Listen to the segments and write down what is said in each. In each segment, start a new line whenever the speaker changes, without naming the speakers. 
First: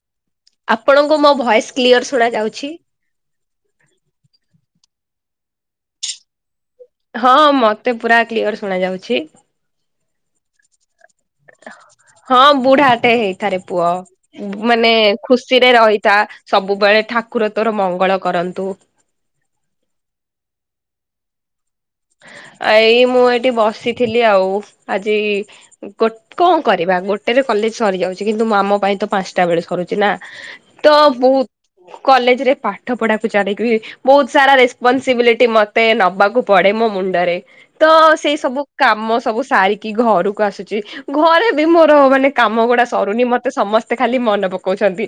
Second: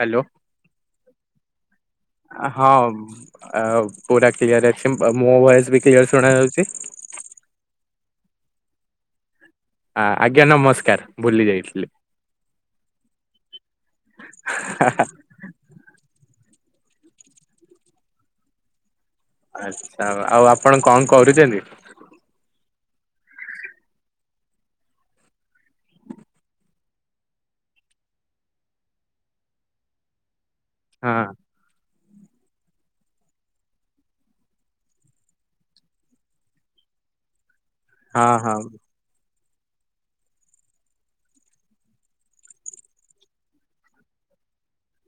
Hello
ଆପଣଙ୍କୁ ମୋ voice clear ଶୁଣା ଯାଉଛି?
ହଁ ଆଉ ପୁରା କ୍ଲିୟର ଅଛି ମୋ ଭଏସ ବି କ୍ୟର ଶୁଣା ଯାଉଛି
ହଁ ମତେ ପୁରା କ୍ଲିୟର ଶୁଣ ଯାଉଛି
ଆ ଆଜ୍ଞା ନମସ୍କାର ଭୁଲି ଯାଇ
ହଁ ବୁଢାଟେ ହେଇଥାରେ ପୁଅ ଉମ ମାନେ ଖୁସିରେ ରହିଥା ସବୁବେଳେ ଠାକୁର ତୋର ମଙ୍ଗଳ କରନ୍ତୁ
ଆଛା ଆଉ ଆପଣ କଣ କରୁଛନ୍ତି
ଏଇ ମୁଁ ଏଇଠି ବସିଥିଲି ଆଉ ଆଜି କ କଣ କରିବା ଗୋଟେରେ କ ଲେଜ୍ ସରିଯାଉଛି କିନ୍ତୁ ଆମ ପାଇଁ ତ ପାଞ୍ଚଟା ବେଳେ ସରୁଛି ନା ତ
ହଁ
ବହୁତ କଲେଜ ରେ ପାଠ ପଢାକୁ ଚାଲିକି ବହୁତ ସାରା ରେସପନସିବିଲିଟି ମତେ ନବାକୁ ପଡେ ମୋ ମୁଣ୍ଡରେ ତ
ହଁ
ସେଇ
ହଁ
ସବୁ କାମ ସବୁ ସାରିକି ଘରକୁ ଆସୁଛି ଘରେ ବି ମୋର ମାନେ କାମ ଗୁଡା ସରୁନି ମତେ ସମସ୍ତେ ଖାଲି ମନେ ପ ପକଉଛନ୍ତି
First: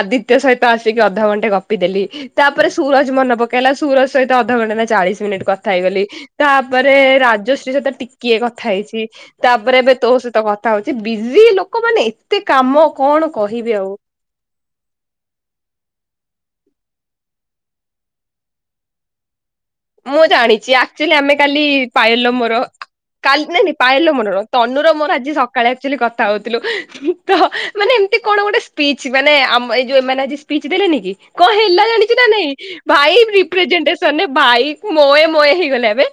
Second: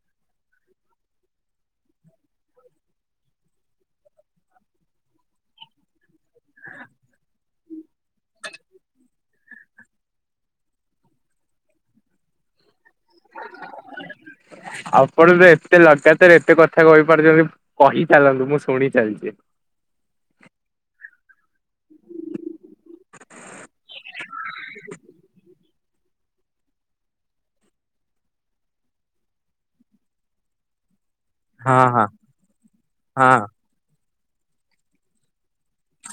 ଆଦିତ୍ୟ ସହିତ ଆସିକି ଅଧ ଘଣ୍ଟେ ଗପି ଦେେଲି ତାପରେ ସୁରଜ ମନେ ପକେଇଲା ସୁ ସହିତ ଅଧଘଣ୍ଟା ନା ଚାଳିଶ ମିନିଟ୍ କଥା ହେଇଗଲି ତାପରେ ରାଜଶ୍ରୀ ସହିତ ଟିକିଏ କଥା ହେଇଛି ତାପରେ ଏବେ ତୋ ସହିତ କ କ ହଉଛି ବିଜି ଲୋକମାନୋନେ ଏତେ କାମ କଣ କହିବି ଆଉ
ଆଉ ଆପଣ ତ ଏତେ ଲଗାତାର ଏତେ କ କଥା କହିପାରୁଛନ୍ତି କହିଚଲନ୍ତୁ ମୁଁ ଶୁଣି ଚାଲିଛି
ମୁଁ ଜାଣିଛି ଆକ୍ଚୁଆଲି ଆମେ କାଲି ପାୟଲ ର ମୋର କାଲି ନାଇଁ ନାଇଁ ପାୟଲ ର ମୋର ନୁହେ ତନୁର ମୋର ଆଜି ସକାଳେ ଆଚୁଆଲି କଥା ହଉଥିଲୁ ତ ମାନେ ଏମତି କଣ ଗୋଟେ ସ୍ପିଚ ମାନେ ଆମ ଏଇ ଯୋଉ ମାନେ ସ୍ପିଚ ଦେଲେନି କି କଣ
ହଁ
ହେଲା
ହଁ
ଜାଣିଚୁ ନା ନାଇଁ ଭାଇ
ହଁ
ରିପ୍ରେଜେଣ୍ଟେସନରେ ଭାଇ ମୋୟେ ମୋୟେ ହେଇଗଲେ ଏବେ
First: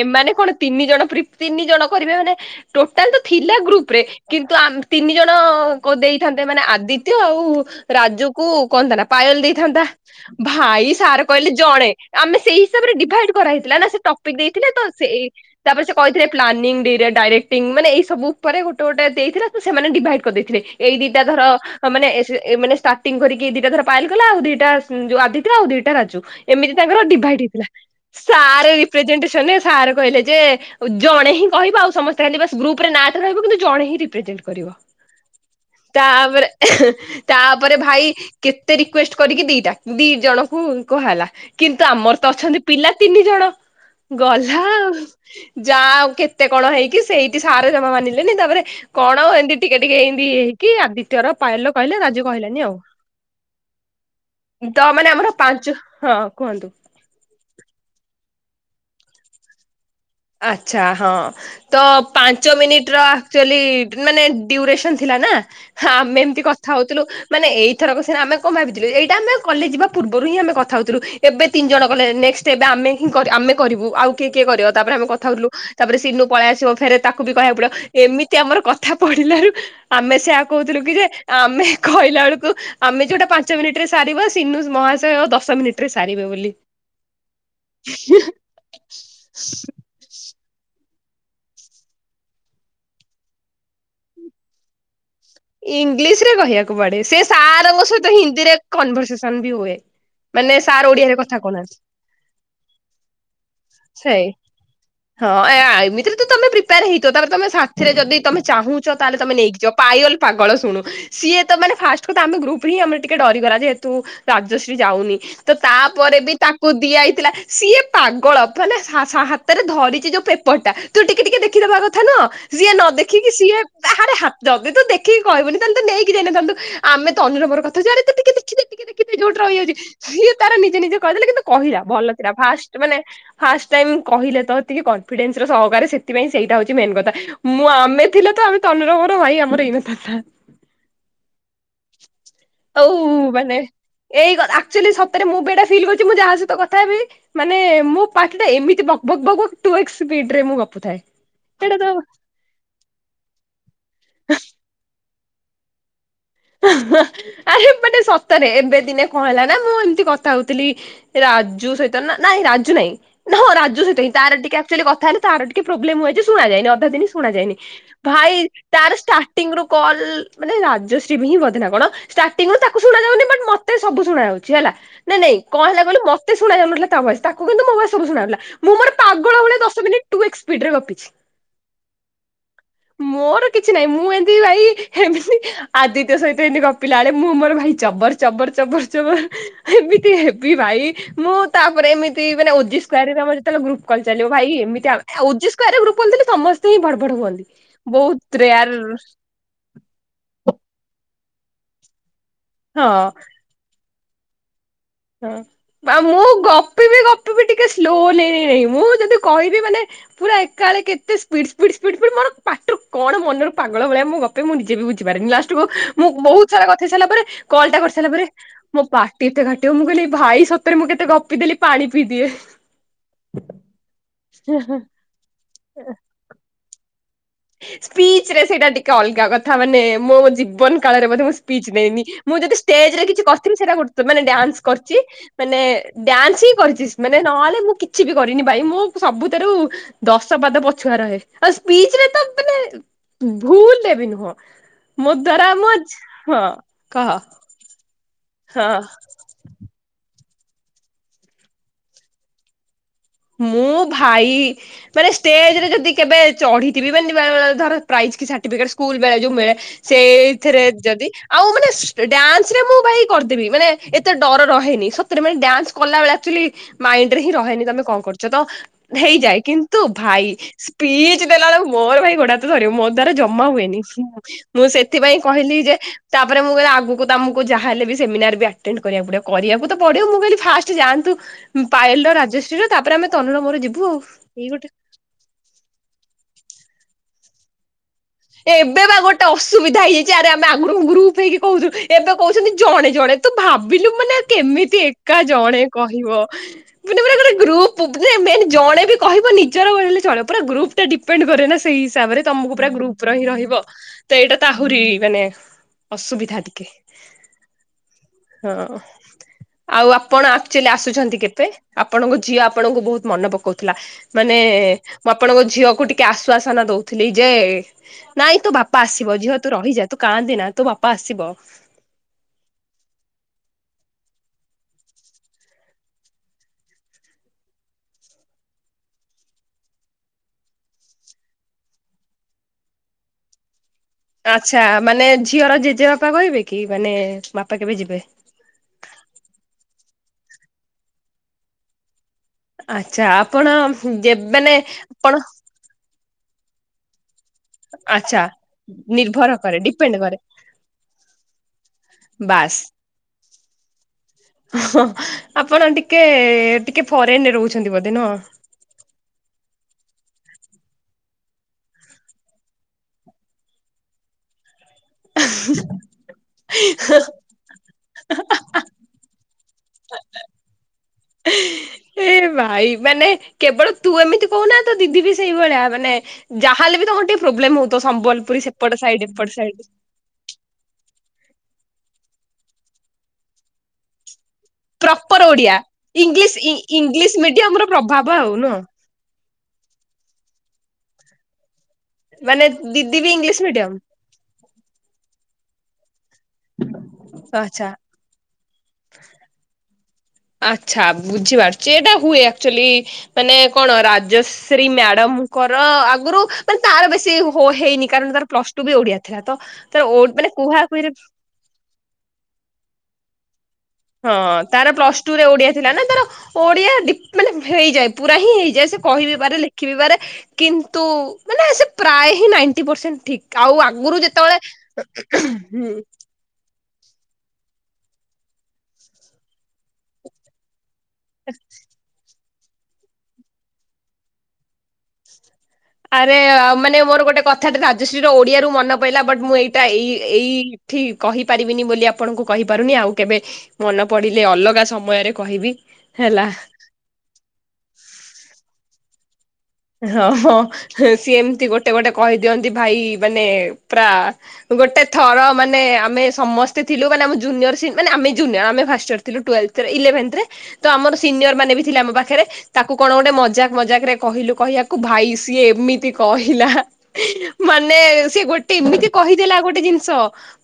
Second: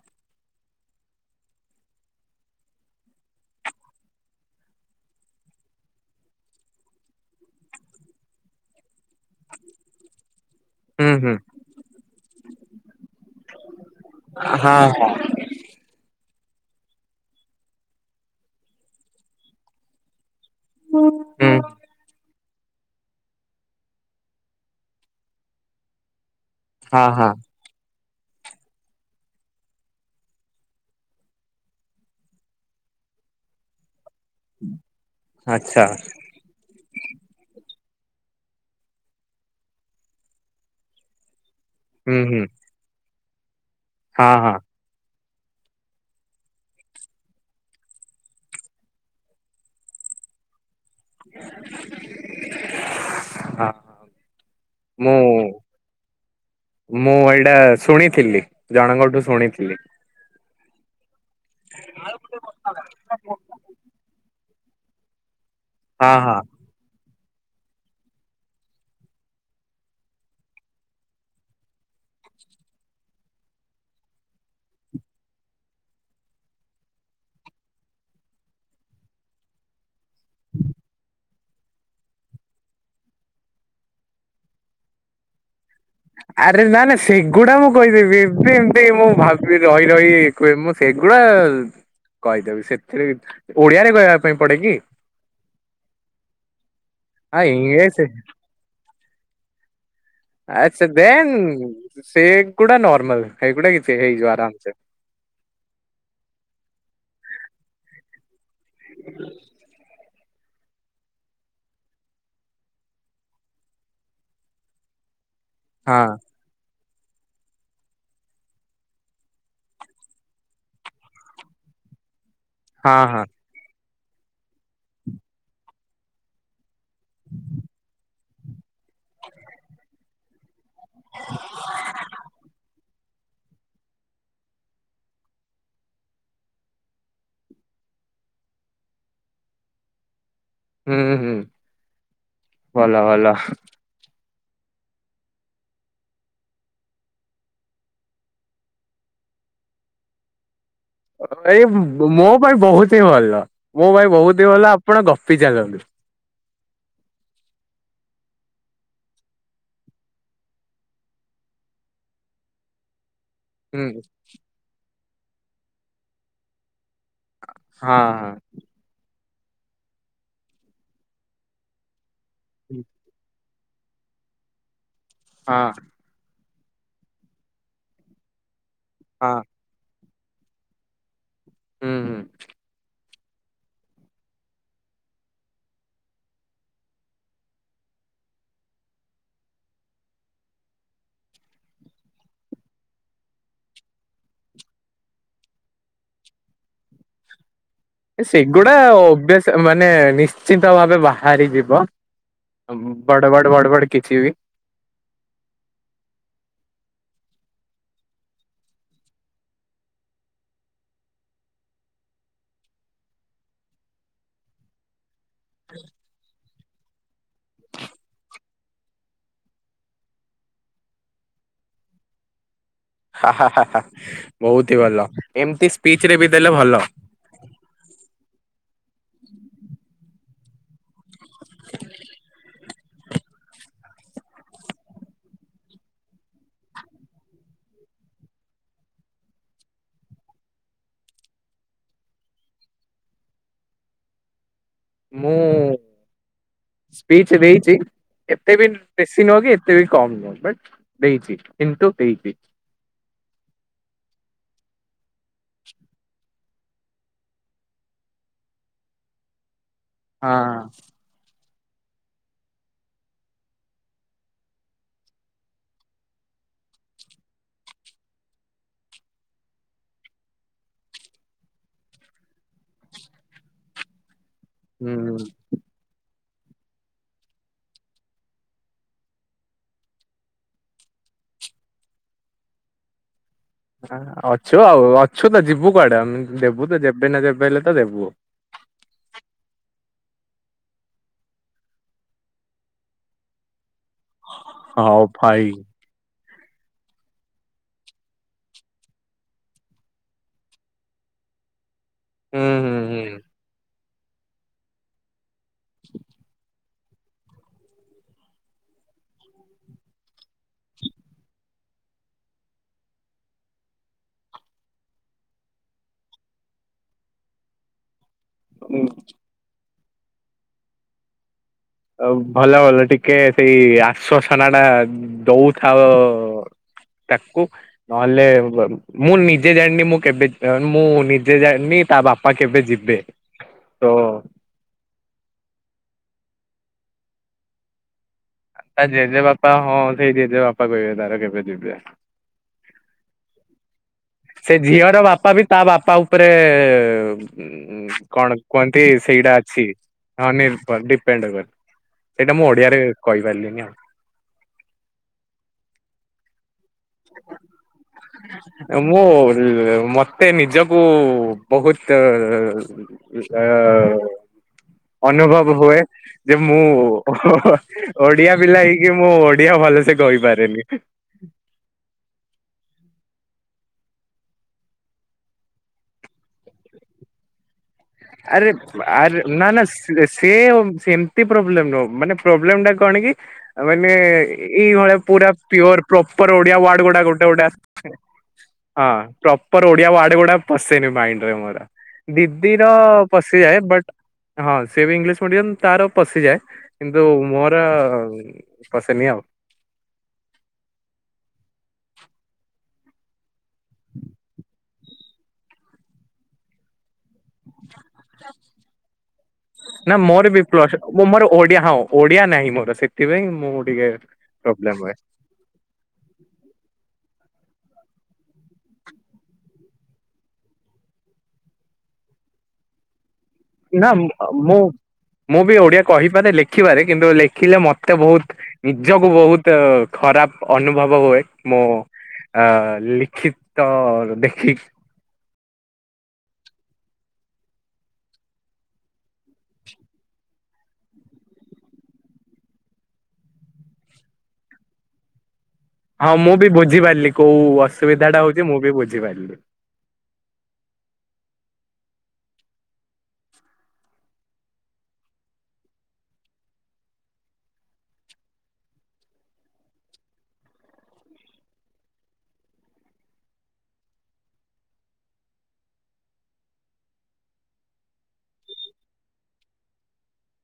ଏମାନେ କଣ ତିନି ଜଣ ତିନି ଜଣ କରିବେ ମାନେ ଟୋଟାଲ ତ ଥିଲା ଗ୍ରୁପ ରେ କିନ୍ତୁ ତିନି ଜଣ ଦେଇଥାନ୍ତେ ମାନେ ଆଦିତ୍ୟ ଆଉ ରା ରାଜକୁ କଣ ତା ନା ପାଏଲ ଦେଇଥାନ୍ତା ଭାଇ
ହୁଁ
ସାର
ହୁଁ
କହିଲେ ଜଣେ ଆମେ ସେଇ ହିସାବରେ ଡିଭାଇଡ କରହେଇଥିଲ ନା ସେ ଟପିକ ଦେଇଥିଲେ
ହଁ
ତ ସେଇ ତାପରେ ସେ କହିଥିଲେ ପ୍ଲାନିଂ ଡାଇରେକ୍ଟିଂ ମାନେ ଏଇ ସବୁ ଉପରେ ଗୋଟେ ଗୋଟେ ଦେଇଥିଲା ସେମାନେ ଡିଭାଇଡ କରିଦେଇଥିଲେ ଏଇ ଦିଟା ଧର
ହୁଁ
ମାନେ ଏ ମାନେ ଷ୍ଟାର୍ଟିଂ କରିକି ଦିଟା ଧର ପାୟଲ କଳା ଆଉ ଦିଟା ଆଦିତ୍ୟ ଆଉ ଦିଟା ରାଜୁ ଏମିତି ତାଙ୍କର
ହଁ ହଁ
ଡିଭାଇଡ
[inaudible]
ସରେ ରେପ୍ରିଜେନ୍ଟେସନ୍ ସାର୍ କହିଲେ ଯେ ଜଣେ ହିଁ କହିବା ଆଉ ସମସ୍ତେ ଖାଲି ଗ୍ରୁପରେ ନାଁ ଜଣେ ହି ରେଜପରେ
ଆଚ୍ଛା
ତାପରେ ଭଇ କେତେ ରିକୁଏଷ୍ଟ କରିକି ଦିଟା ଦି ଜଣଙ୍କୁ କୁ ହେଲା କିନ୍ତୁ ଆମ
ହୁଁ
ତ
ହୁଁ
ଅଛନ୍ତି ପିଲା ତିନି ଜଣ
ହଁ ହଁ
ଗଲା ଆଉ ଯାହା ଆଉ କେତେ କଣ ହେଇକି ସେଇଠି ସାର ଜମା ମାନିଲେନି ତାପରେ କଣ ଏମିତି ଟିକେ ଟିକେ ହେଇ କିଏ କି ଆଦିତ୍ୟ ର ପାୟଲ ର କହିଲେ ରାଜୁ କହିଲାନି ଆଉ
ହଁ
ତ ମାନେ
ମୁଁ
ଆମର ପାଞ୍ଚ ହଁ କୁହନ୍ତୁ
ସେଟା ଶୁଣିଥିଲି ଜଣଙ୍କଠୁ ଶୁଣିଥିଲି
ଆଚଛା ହଁ ତ ପାଞ୍ଚ ମିନିଟ ର ଆକ୍ଚୁଆଲି ମାନେ କୁୟୁରେସନଥିଲାନ।
ହଁ
ଆମେ
ହଁ
ଏମତି କଥା ହଉଥିଲୁ ମାନେ ଏଇଥରକ ସିନା ଆମେ କଣ ଭାବିଥିଲୁ ଏଇଟା ଆମେ କଲେଜ ଯିବା ପୂର୍ବରୁ ହିଁ ଆମ କଥା ହଉଥିଲୁ ଏବେ ତିନି ଜଣ କଲେ ନେକ୍ସଟ୍ ଷ୍ଟେପ ଆମେ ହିଁ ଆମେ କରିବୁ ଆଉ କିଏ କିଏ କରିବ ତାପରେ ଆମେ କଥାହେଉଥିଲୁ, ତାପରେ ସିନୁ ପଳେଇ ଆସିବ, ଫେରେ ତାକୁ ବି କହିବାକୁ ପଡିବ, ଏମିତି ଆମର କଥା ପଡିଲାରୁ ଆମେ ସେଆ କହୁଥିଲୁ କି ଯେ- ଆମେ କହିଲା ବେଳକୁ ଆମେ ଯୋଉଟା ପାଞ୍ଚ ମିନିଟ ରେ ସାରିବ ସିନୁ ମହସୟ ଦଶ ମିନି୍ଟ [unintelligible]
ଆରେ ନା ନା ସେଇଗୁଡା ମୁଁ କହିଦେବି ଏବେ ଏମିତି ମୁଁ ଭାବିବି ରହି ରହି କୁହେ ମୁ ସେଗୁଡା କହିଦେବି, ସେଥିରେ ଓଡିଆରେ କହିବା ପାଇଁ ପଡେ କିି?
ଇଂଲିଶ ରେ କହିବାକୁ ପଡେ। ସେ
ଆ
ସାରଙ୍କ
ଇଂଲିଶ
ସହିତ ହିନ୍ଦୀରେ କନଭରସେସନ ବି ହୁଏ ମାନେ
ଆଛା।
ସାର୍ ଓଡିଆରେ
ଦେନ୍
କଥା କହୁନାହାନ୍ତି
ସେଗୁଡା ନର୍ମାଲ ଏଗୁଡା କିଛି ହେଇଯିବ ଆରାମ ସେ
ହଁଇମିତତିରେ ତମେ ପ୍ରିପେୟାର ହେଇଥ ତାର ତମେ ସାଥିରେ ଯଦି ତମେ ଚାହୁଁଛ ତାହେଲେ ତମେ ନେଇକଯିବ ପା ପାଇୟଲ ପାଗଳ ଶୁଣୁ ସିଏ ତ ମାନେ ଫାଷ୍ଟରୁ ତାଙ୍କ ଗ୍ରୁପ ରୁ ହିଁ ଆମର ଟିକେ ଡରିଗଲା ଯେହେତୁ ରାଜଶ୍ରୀ ଯାଉନି ତ
ହଁ
ତାପରେ ବି ତାକୁ ଦିଆ ହେଇଥିଲା ସିଏ ପାଗଳ, ମାନେ ହାତରେ ଧରିଛି ଯୋଉ ପେପର ଟା ତୁ ଟିକେ ଟିକେ ଦେଖିଦବା ଦେଖିଦବା କଥା ନୁହଁ, ସିଏ ନ
ହଁ ହଁ
ଦେଖିକି ସିଏ ବାହାରେ ଦେଖ କହିବନି ତା ମାନେ ତୁ ନେଇକି ଯାଇନଥାନ୍ତୁ, ଆମେ ତନୁ ର ମୋର କଥା ହଉଛୁ, ଆରେ ତୁ ଟିକେ ଦେଖିଦେ, ଟିକେ ଦେଖିଦେ, ଯୋଉଠି ରହିଯାଉଛୁ। ସିଏ ତାର ନିଜେ ନିଜେ କହିଦେଲେ କିନ୍ତୁ କହିଲା ଭଲ ଥିଲା ଫାଷ୍ଟ ମାନେ ଫାଷ୍ଟ ଟାଇମ୍ କହିଲେ ତ ଟିକେ କନଫିଡେନ୍ସ ର ସହକାରେ ସେଥିପାଇଁ ସେଇଟା ହଉଛି ମେନ୍ କଥା ମୁଁ ଆମେ ଥିଲେ ତ ଆମେ ତନୁର ମୋର ଭାଇ ଆମର ହେଇନଥାନ୍ତା
ହୁଁ ହୁଁ
ଆଉ
ଭଲ ଭଲ
ମାନେ ଏଇ କଥା ଏଇକ୍ଚୁଆଲି ସତରେ ମୁଁ ବି ଏଇଟା ଫିଲ୍ କରୁଛି ମୁଁ ଯାହା ସହିତ କଥା ହେବି ମାନେ ମୋ ପାଟି ଟା ଏମିତି ବକ୍ ବକ୍ ବକ୍ ବକ୍ ଟୁ ଏକ୍ସ ସ୍ପିଡରେ ମୁଁ ଗପୁଥାଏ
ଏଇ
ସେଇଟା ତ
ମୋ ପାଇଁ ବହୁତ ହିଁ ଭଲ, ମୋ ପାଇଁ ବହୁତ ହିଁ ଭଲ, ଆପଣ ଗପ ଗପି ଚାଲନ୍ତୁ
ଆରେ ମାନେ ସତରେ ଏବେ ଦିନେ କଣ ହେଲା ନା ମୁଁ ଏମିତି କଥା ହଉଥିଲି ରାଜୁ ସହିତ, ନାଇଁ, ରାଜୁ ନାଇଁ ହଁ ରାଜ
ହୁଁ
ସହିତ ହି ତାର ଟିକେ ଆକ୍ଚୁଆଲି କଥା ହେଲେ ତାର ଟିକେ ପ୍ରୋବଲେମ ହୁଏ ଯେ ଶୁଣା ଯାଏନି ଅଧା ଦିନ ଶୁଣ ଯାଇନି
ହଁ ହଁ।
ଭାଇ ତାର ଷ୍ଟାର୍ଟିଂ ରୁ କଲ ମାନେ ରାଜଶ୍ରୀ ବି ହିଁ ବଧେ ନା କଣ ଷ୍ଟାର୍ଟିୁ ରୁ ତାକୁ ଶୁଣା ଯାଏନି ବଟ ମତେ ସବୁ ଶୁଣା ଯାଉଛି ହେଲା ନାଇ ନାଇଁ
ହଁ
କଣ ହେଲା କହିଲୁ ମତେ ଶୁଣା ଯାଉନଥିଲା ତା ଭଏସ କିନ୍ତୁ ମୋ ଭଏସ ସବୁ ଶୁଣା ଯାଉଥିଲା
ହଁ
ଟୁ ଏକ୍ସ୍ ସ୍ପିଡ୍ ରେ ଗପିଛି
ହଁ
ମୋର କିଛି ନାହିଁ ମୁଁ ଏମତି ଭାଇ ଏମତି ଆଦିତ୍ୟ ସହିତ ଏମିତି ଗପିଲା ବେଳେ ମୁଁ ମୋର ଭାଇ ଚବର ଚବର ଚବର ଚବର ଏମିତି ହେବି ଭାଇ ମୁଁ ତାପରେ ଏମିତି ମାନେ ଭାଇ ଯେତେବେଳେ ଗ୍ରୁପ୍ କଲ ଚାଲିବ ଭାଇ ଏମତି [unintelligible] ସମସ୍ତେ ହିଁ ଭଡ ଭଡ ହୁଅନ୍ତି ବହୁତ
ସେଗୁଡା
ରେୟାର
ଅଭ୍ୟାସ ମାନେ ନିଶ୍ଚିନ୍ତ ଭାବେ ବାହାରି ଯିବ
ହଁ।
ବଡ ବଡ ବଡ ବଡ କିଛି ବି
ହଁ ଆଉ ମୁଁ ଗପିବି, ଗପିବି ଟିକେ ସ୍ଲୋଲି ନାହିଁ ମୁଁ ଯଦି କହିବି ମାନେ ପୁରା ଏକା ବେଳେ କେତେ ସ୍ପିଡ ସ୍ପିଡ୍ କଣ ପାଟି ରୁ ମାନେ କଣ ମନରୁ ପାଗଳ ଭଳିଆ ମୁଁ ଗପେ ମୁଁ ନିଜେ ବି ଲାଷ୍ଟ୍ କୁ ମୁଁ ବହୁତ ସାରା କଥା ହେଇସାରିଲା ପରେ କଲ ଟା କରିସାଇଲା ପରେ ମୋ ପାଟି ଏତେ ମୁଁ କହିଲି ଭାଇ ସତରେ ମୁଁ କେତେ ଗପି ଦେଲି ପାଣି ପିଇଦିଏ ।
ହା ହା ହା ବହୁତ ହି ଭଲ, ଏମତି ସ୍ପିଚ ରେ ବି ଦେଲେ ଭଲ।
ସ୍ପିଚ ରେ ସେଇଟା ଟିକେ ଅଲଗା କଥା, ମାନେ ମୋ ଜୀବନ କାଳରେ ବୋଧେ ମୁଁ ସ୍ପିଚ୍ ଦେଇନି ମାନେ ମୁଁ ଷ୍ଟେଜରେ କିଛି କରିଥିବି ସେଇଟା ଗୋଟେ ତ ମାନେ ଡ୍ୟାନ୍ସ କରିଛି, ମାନେ ଡ୍ୟାନ୍ସ ହିଁ କରିଛି, ମାନେ ନହେଲେ ମୁଁ କିଛି ବି କରିନି ଭାଇ ମୁଁ ସବୁଠାରୁ ଦଶ ପାଦ ପଛୁଆ ରହେ ଆଉ ସ୍ପିଚ ରେ ତ ମାନେ ଭୁଲରେ ବି ନୁହଁ ମୋ
ମୁଁ
ଦ୍ଵାରା, ହଁ କହ
ସ୍ପିଚ ଦେଇଛି ଏତେ ବି
ହଁ।
ବେଶୀ ନୁହଁ କି, ଏତେ ବି କମ୍ ନୁହଁ, ବଟ ଦେଇଛି, କିନ୍ତୁ ଦେଇ
ମୁଁ ଭାଇ, ମାନେ ଷ୍ଟେଜ ରେ ଯଦି କେବେ ଚଢିଥିବି ମାନେ ଧର କି ସାର୍ଟିଫିକେଟ ସ୍କୁଲ ବେଳେ ଯୋଉ ମିଳେ
ହଁ।
ସେଇଥିରେ ଯଦି । ଆଉ ମାନେ ଡ୍ୟାନ୍ସ ରେ ମୁଁ ଭାଇ କରିଦେବି ମାନେ ଏତେ ଡର ରହେନି ସତରେ ମାନେ ଡ୍ୟାନ୍ସ କଲାବେଳେ ଆକଚୁଆଲି । ମାଇଣ୍ଡରେ ହିଁ ରହେନି ତମେ କଣ। କରୁଛ ତ ହେଇଯାଏ ।କିନ୍ତୁ ଭାଇ ସ୍ପିଚ ଦେଲା ବେଳକୁ ମୋର ଭାଇ ଗୋଡ଼ ହାତ ଥରିବା ମୋ ଦ୍ଵାରା । ଜମା ହୁଏନି ମୁଁ
ହୁଁ
ସେଥିପାଇଁ କହିଲି ଯେ । ତାପରେ ମୁଁ କହିଲି ଆଗକୁ ତ ଆମକୁ ଯାହା ହେଲେ ବି ସେମିନାର ବି ଆଟେଣ୍ଡ କରିବାକୁ ପଡିବ କରିବାକୁ ତ ପଡିବ ମୁଁ କହିଲି ଫାଷ୍ଟ ଯାଆନ୍ତୁ । ପାଏଲ ର ରାଜଶ୍ରୀ ର ।
ଅଛୁ ଆଉ ଅଛୁ ତ ଯିବୁ କୁଆଡେ ଆମେ ଦେବୁ ତ ଯେବେ ନା ଯେବେ ହେଲେ ତ ଦେବୁ ଆଉ।
ଏବେ ବା ଗୋଟେ ଅସୁବିଧା ହେଇଯାଇଛି ଆରେ ଆମେ ଆଗରୁ ଗ୍ରୁପ୍ ହେଇକି କହୁଥିଲୁ ଏବେ କହୁଛନ୍ତି ଜଣେ ଜଣେ। ତୁ ଭାବିଲୁ ମାନେ କେମିତି
ହଉ
ଏକା
ଭାଇ।
ଜଣେ କହିବ । ଗ୍ରୁପ୍ ପ୍ରୁପ ରେ ମେନ୍ ଜଣେ ବି କହିବ ନିଜ ରହିଲେ ଚଳିବ ପୁରା ଗ୍ରୁପ ଟା ଡିପେଣ୍ଡ କରେ ନା ସେଇ। ହିସାବରେ
ହୁଁ
ତମକୁ ପୁରା ଗ୍ରୁପ ।
ହୁଁ
ଥିବ ତ ଏଇଟା ତ ଆହୁରି ମାନେ ଅସୁବିଧା ଟିକେ । ହଁ । ଆଉ ଆପଣ ଆକ୍ଚୋଲି ଆସୁଛନ୍ତି କେବେ ଆପଣଙ୍କ ଝିଅ ଆପଣଙ୍କୁ ବହୁତ ମନେ ପକଉଥିଲା ମାନେ । ମାନେ ମୁଁ ଆପଣଙ୍କ ଝିଅକୁ ଟିକେ ଆଶ୍ଵାସନା ଦଉଥିଲି ଯେ । ନାଇଁ ତୋ ବାପା
ହୁଁ।
ଆସିବ ଝିଅତୁ ରହିଯା ତୁ କାଆନ୍ଦେନା ତୋ ବାପା ଆସିବ ।
ଆଉ ଭଲ ଭଲ ଟିକେ ସେଇ ଆଶ୍ଵସନା ଟା ଦଉଥାଅ । ତାକୁ ନହେଲେ ଵ ମୁଁ ନିଜେ ଜାଣିନି ମୁଁ କେବେ ମୁଁ ନିଜେ ଜାଣିନି । କି ତା ବାପା କେବେ ଯିବେ ।
ଆଚ୍ଛା ମାନେ ଝିଅର ଜେଜେବାପା କହିବେ କି ମାନେ ବାପା କେବେ ଯିବେ ।
ତା ଜେଜେ ବାପା ହଁ ସେଇ ଜେଜେ ବାପା କହିବେ ତାର କେବେ ଯିବେ ।
ଆଛା ଆପଣ ।
ସେ ଝିଅର ବାପା ବି ତା ବାପା ଉପରେ । ଉ
ଆଚ୍ଛା
କଣ କୁହନ୍ତି ସେଇଟା
ନିର୍ଭର କରେ
ଅଛି
ଡିପେଣ୍ଡ କରେ
ହ ନିର୍ଭର ଡିପେଣ୍ଡ କରେ । ସେଇଟା ମୁଁ
ବାସ୍।
ଓଡିଆରେ କହିପାରିଲିନି ଆଉ ।
ହଁ ଆପଣ ଟିକେ । ଟିକେ ଫରେନ ରେ ରହୁଛନ୍ତି ବୋଧେ ନୁଅ ।
ଉ ମତେ ନିଜକୁ ବହୁତ ଅ ଅ । ଡକ ଅନୁଭବ ହୁଏ ଯେ ମୁଁ ଓଡିଆ ପିଲା ହେଇକି ମୁଁ ଓଡିଆ ଭଲସେ । କହିପାରେନି ।
ହେହ୍ ଏ ଏ ଭାଇ ମାନେ କେବଳ ତୁ ଏମିତି କହୁନା ତ ଦିଦି ବି ସେଇଭଳିଆ ମାନେ ଯାହାହେଲେ ବି ତମ ଟିକେ । ପ୍ରୋବ୍ଲେମ ହଉ ।
ଆରେ ଆରେ ନା ନା ସେ ସେମତି ପ୍ରୋଵ୍ ପ୍ରବ୍ଲେମ୍ ନୁହଁ ମାନେ ପ୍ରଵଲେମ୍ ଟା କଣ କି ମାନେ । ଏଇଭଳିଆ
ପ୍ରପର
ପୁରା
Odia
pure
English
proper Odia word ଗୁଡା
ଇଂଲିଶ
ଗୋଟେ ଗୋଟେ
ମିଡିୟମ ର
ଆସୁନି ।
ପ୍ରଭାବ ଆଉ ନୁହଁ।
ହଁ ପ୍ରପର ଓଡିଆ ୱାର୍ଡ୍ ଗୁଡା । ପଶେନି ମାଇନ୍ଡ ରେ ମୋର
ମାନେ
ଦିଦିର
ଦିଦି ବି ଇଂଲିଶ
ପଶିଯାଏ
ମିଡିୟମ
ବଟ୍ ହଁ ସେ ଵି ଇଂଲିଶ୍ । ଷ୍ଟୁଡିଅନ୍ ତାର ପଶିଯାଏ କିନ୍ତୁ ମୋର
ଆଚ୍ଛା।
ପଶେନି ଆଉ।
ଆଚ୍ଛା ବୁଝିପାରୁଚି ଏଇଟା ହୁଏ ଆକ୍ଚୋଲି ମାନେ କଣ ରାଜଶ୍ରୀ ମ୍ୟାଡମ୍ । ଙ୍କର ଆଗରୁ ମାନେ ତାର ବେଶୀ ହୋ ହେଇନି ।
ନା
ଓ ମାନେ
ମୋର ବି ପଲସ୍
କୁହାକୁହିରେ
ମୋର ଓଡିଆ ନାହଁ ଓଡିଆ ନାହିଁ ମୋର ସେଥି। ସେଥିପାଇଁ ମୁଁ ।
ହଁ ତାର ପ୍ଲସ ଟୁରେ ଓଡିଆ ଥିଲା ନା ତାର ଓଡିଆ ଡି ମାନେ ହେଇଯାଏ ପୁରା ହିଁ ହେଇଯାଏ ସେ କହିବି ପାରେ ଲେଖିବି ପାରେ କିନ୍ତୁ ମାନେ ସେ ପ୍ରାୟ । ହି ନାଇଣ୍ଟି ପରସେନ୍ଟ ଠିକ୍ ।
ନା ମ ମୁଁ ମୁଁ ବି ଓଡିଆ କହିପାରେ ଲେଖ । ଲେଖିବାରେ କିନ୍ତୁ ଲେଖିଲେ ମତେ ବହୁତ ନିଜକୁ ବହୁତ ଖରାପ ଅନୁ ଭବ ହୁଏ ମୁଁ ଆ ଲିଖିତ ଦେଖିକି
ଆରେ ମାନେ ମୋର ଗୋଟେ କଥାଟେ ରାଜଶ୍ରୀ ର ଓଡିଆ ରୁ ମନେ ପଇଲା ବଟ୍ ମୁଁ ଏଇଟା ଏଇ ଏଇ ଠିକ କହିପାରିବିନି ବୋଲି ଆପଣଙ୍କୁ କହିପାରୁନି ଆଉ କେବେ ମନେ ପଡ଼ିଲେ ଅଲଗା ସମୟରେ କହିବି।
ହଁ
ହେଲା।
ମୁଁ ବି ବୁଝିପାରିଲି କୋଉ ଅସୁବିଧା ଟା ହଉଛି ମୁଁ ବି ବୁଝିପାରଲି।
ହଁ ହଁ ସିଏ ଏମତି ଗୋଟେ ଗୋଟେ କହିଦିଅନ୍ତି ଭାଇ ମାନେ ପ୍ରା ଗୋଟେ ଥର ମାନେ ଆମେ ସମସ୍ତେ ଥିଲୁ ମାନେ ଆମ ଜୁନିୟର ସିନ୍ ମାନେ ଆମେ ଜୁିନିୟର ଆମେ ଫାଷ୍ଟ ୟର ଥିଲୁ ଟୁଏଲ୍ଭତ୍ ଇଲେଭେନ୍ଥ୍ ରେ ତ ଆମର ସିନିୟର ମାନେ ବି ଥିଲେ ଆମ ପାଖରେ ତାକୁ କଣ ଗୋଟେ ମଜାକ ମଜାକ ରେ କହିଲୁ କହିବାକୁ ଭାଇ ସିଏ ଏମିତି କହିଲା ମାନେ ସିଏ ଗୋଟେ ଏମିତି କହିଦେଲା ଆଉ ଗୋଟେ ଜିନିଷ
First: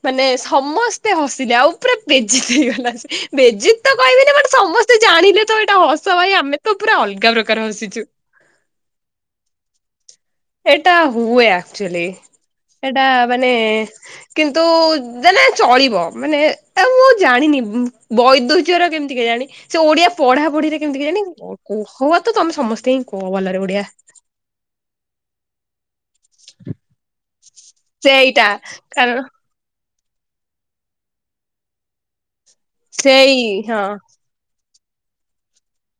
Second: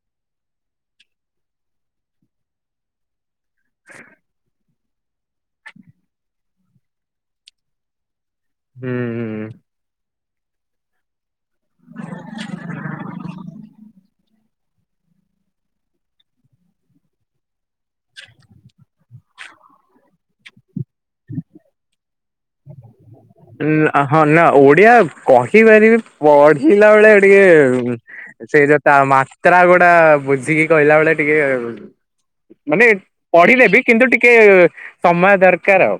ମାନେ ସମସ୍ତେ ହସିଲେ ଆଉ ପୁରା ପେଜି ହେଇଗଲା ସେ ବେଜତି ତ କହିବିନି ମାନେ ସମସ୍ତେ ତ ଜାଣିଲେ ତ ଏଇଟା ହସ ଭାଇ ଆମେ ତ ପୁରା ଅଲଗା ପ୍ରକାର ହସିଛୁ ।
ହୁଁ ହୁଁ।
ଏଟା ହୁଏ ଆକ୍ଚୁଆଲି । ଏଇଟା ମାନେ କିନ୍ତୁ ଦେନେ ଚଳିବ ମାନେ ଆ ମୁଁ ଜାଣିନି ବୈଦ୍ୟ ଉଚ୍ଚାର କେମିତି କେ ଜାଣି ସେ ଓଡ଼ିଆ ପଢ଼ା ପଢ଼ିରେ କେମିତି କେଜାଣି ହୁଏତ ତମେ ସମସ୍ତେ କୁହ ଭଲରେ
ଉ
ଓଡିଆ
ହଁ ନା ଓଡ଼ିଆ କହିପାରିବି ପଢ଼ିଲା ବେଳେ ଟିକେ
ସେଇଟା
ସେ ଯୋଉ ତା
କାରଣ
ମାତ୍ରା ଗୋଡ଼ା ବୁଝିକି କହିଲା ବେଳେ ଟିକେ ମାନେ
ସେଇ
ପଢ଼ି ଦେବି
ହଁ
କିନ୍ତୁ ଟିକେ ସମୟ ଦରକାର ଆଉ।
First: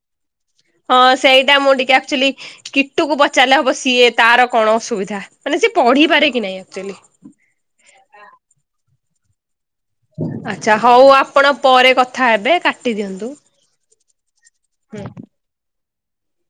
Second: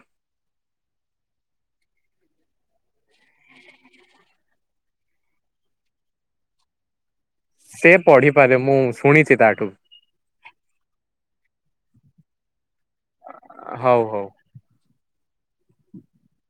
ହଁ ସେଇଟା ମୁଁ ଟିକେ ଆକ୍ଚୁଆଲି କୀଟୁ କୁ ପଚାରିଲେ ହବ ସିଏ ତାର କଣ ଅସୁବିଧା ମାନେ ସେ ପଢ଼ିପାରେ କି ନାଇଁ ଅକ୍ଚୁଆଲି।
ସେ ପଢ଼ିପାରେ ମୁଁ ଶୁଣିଛି ତାଠୁ ।
ଆଚ୍ଛା ହଉ ଆପଣ ପରେ କଥା ହେବେ କାଟି । କାଟିଦିଅନ୍ତୁ
ହଉ ହଉ।
ହୁଁ।
[inaudible]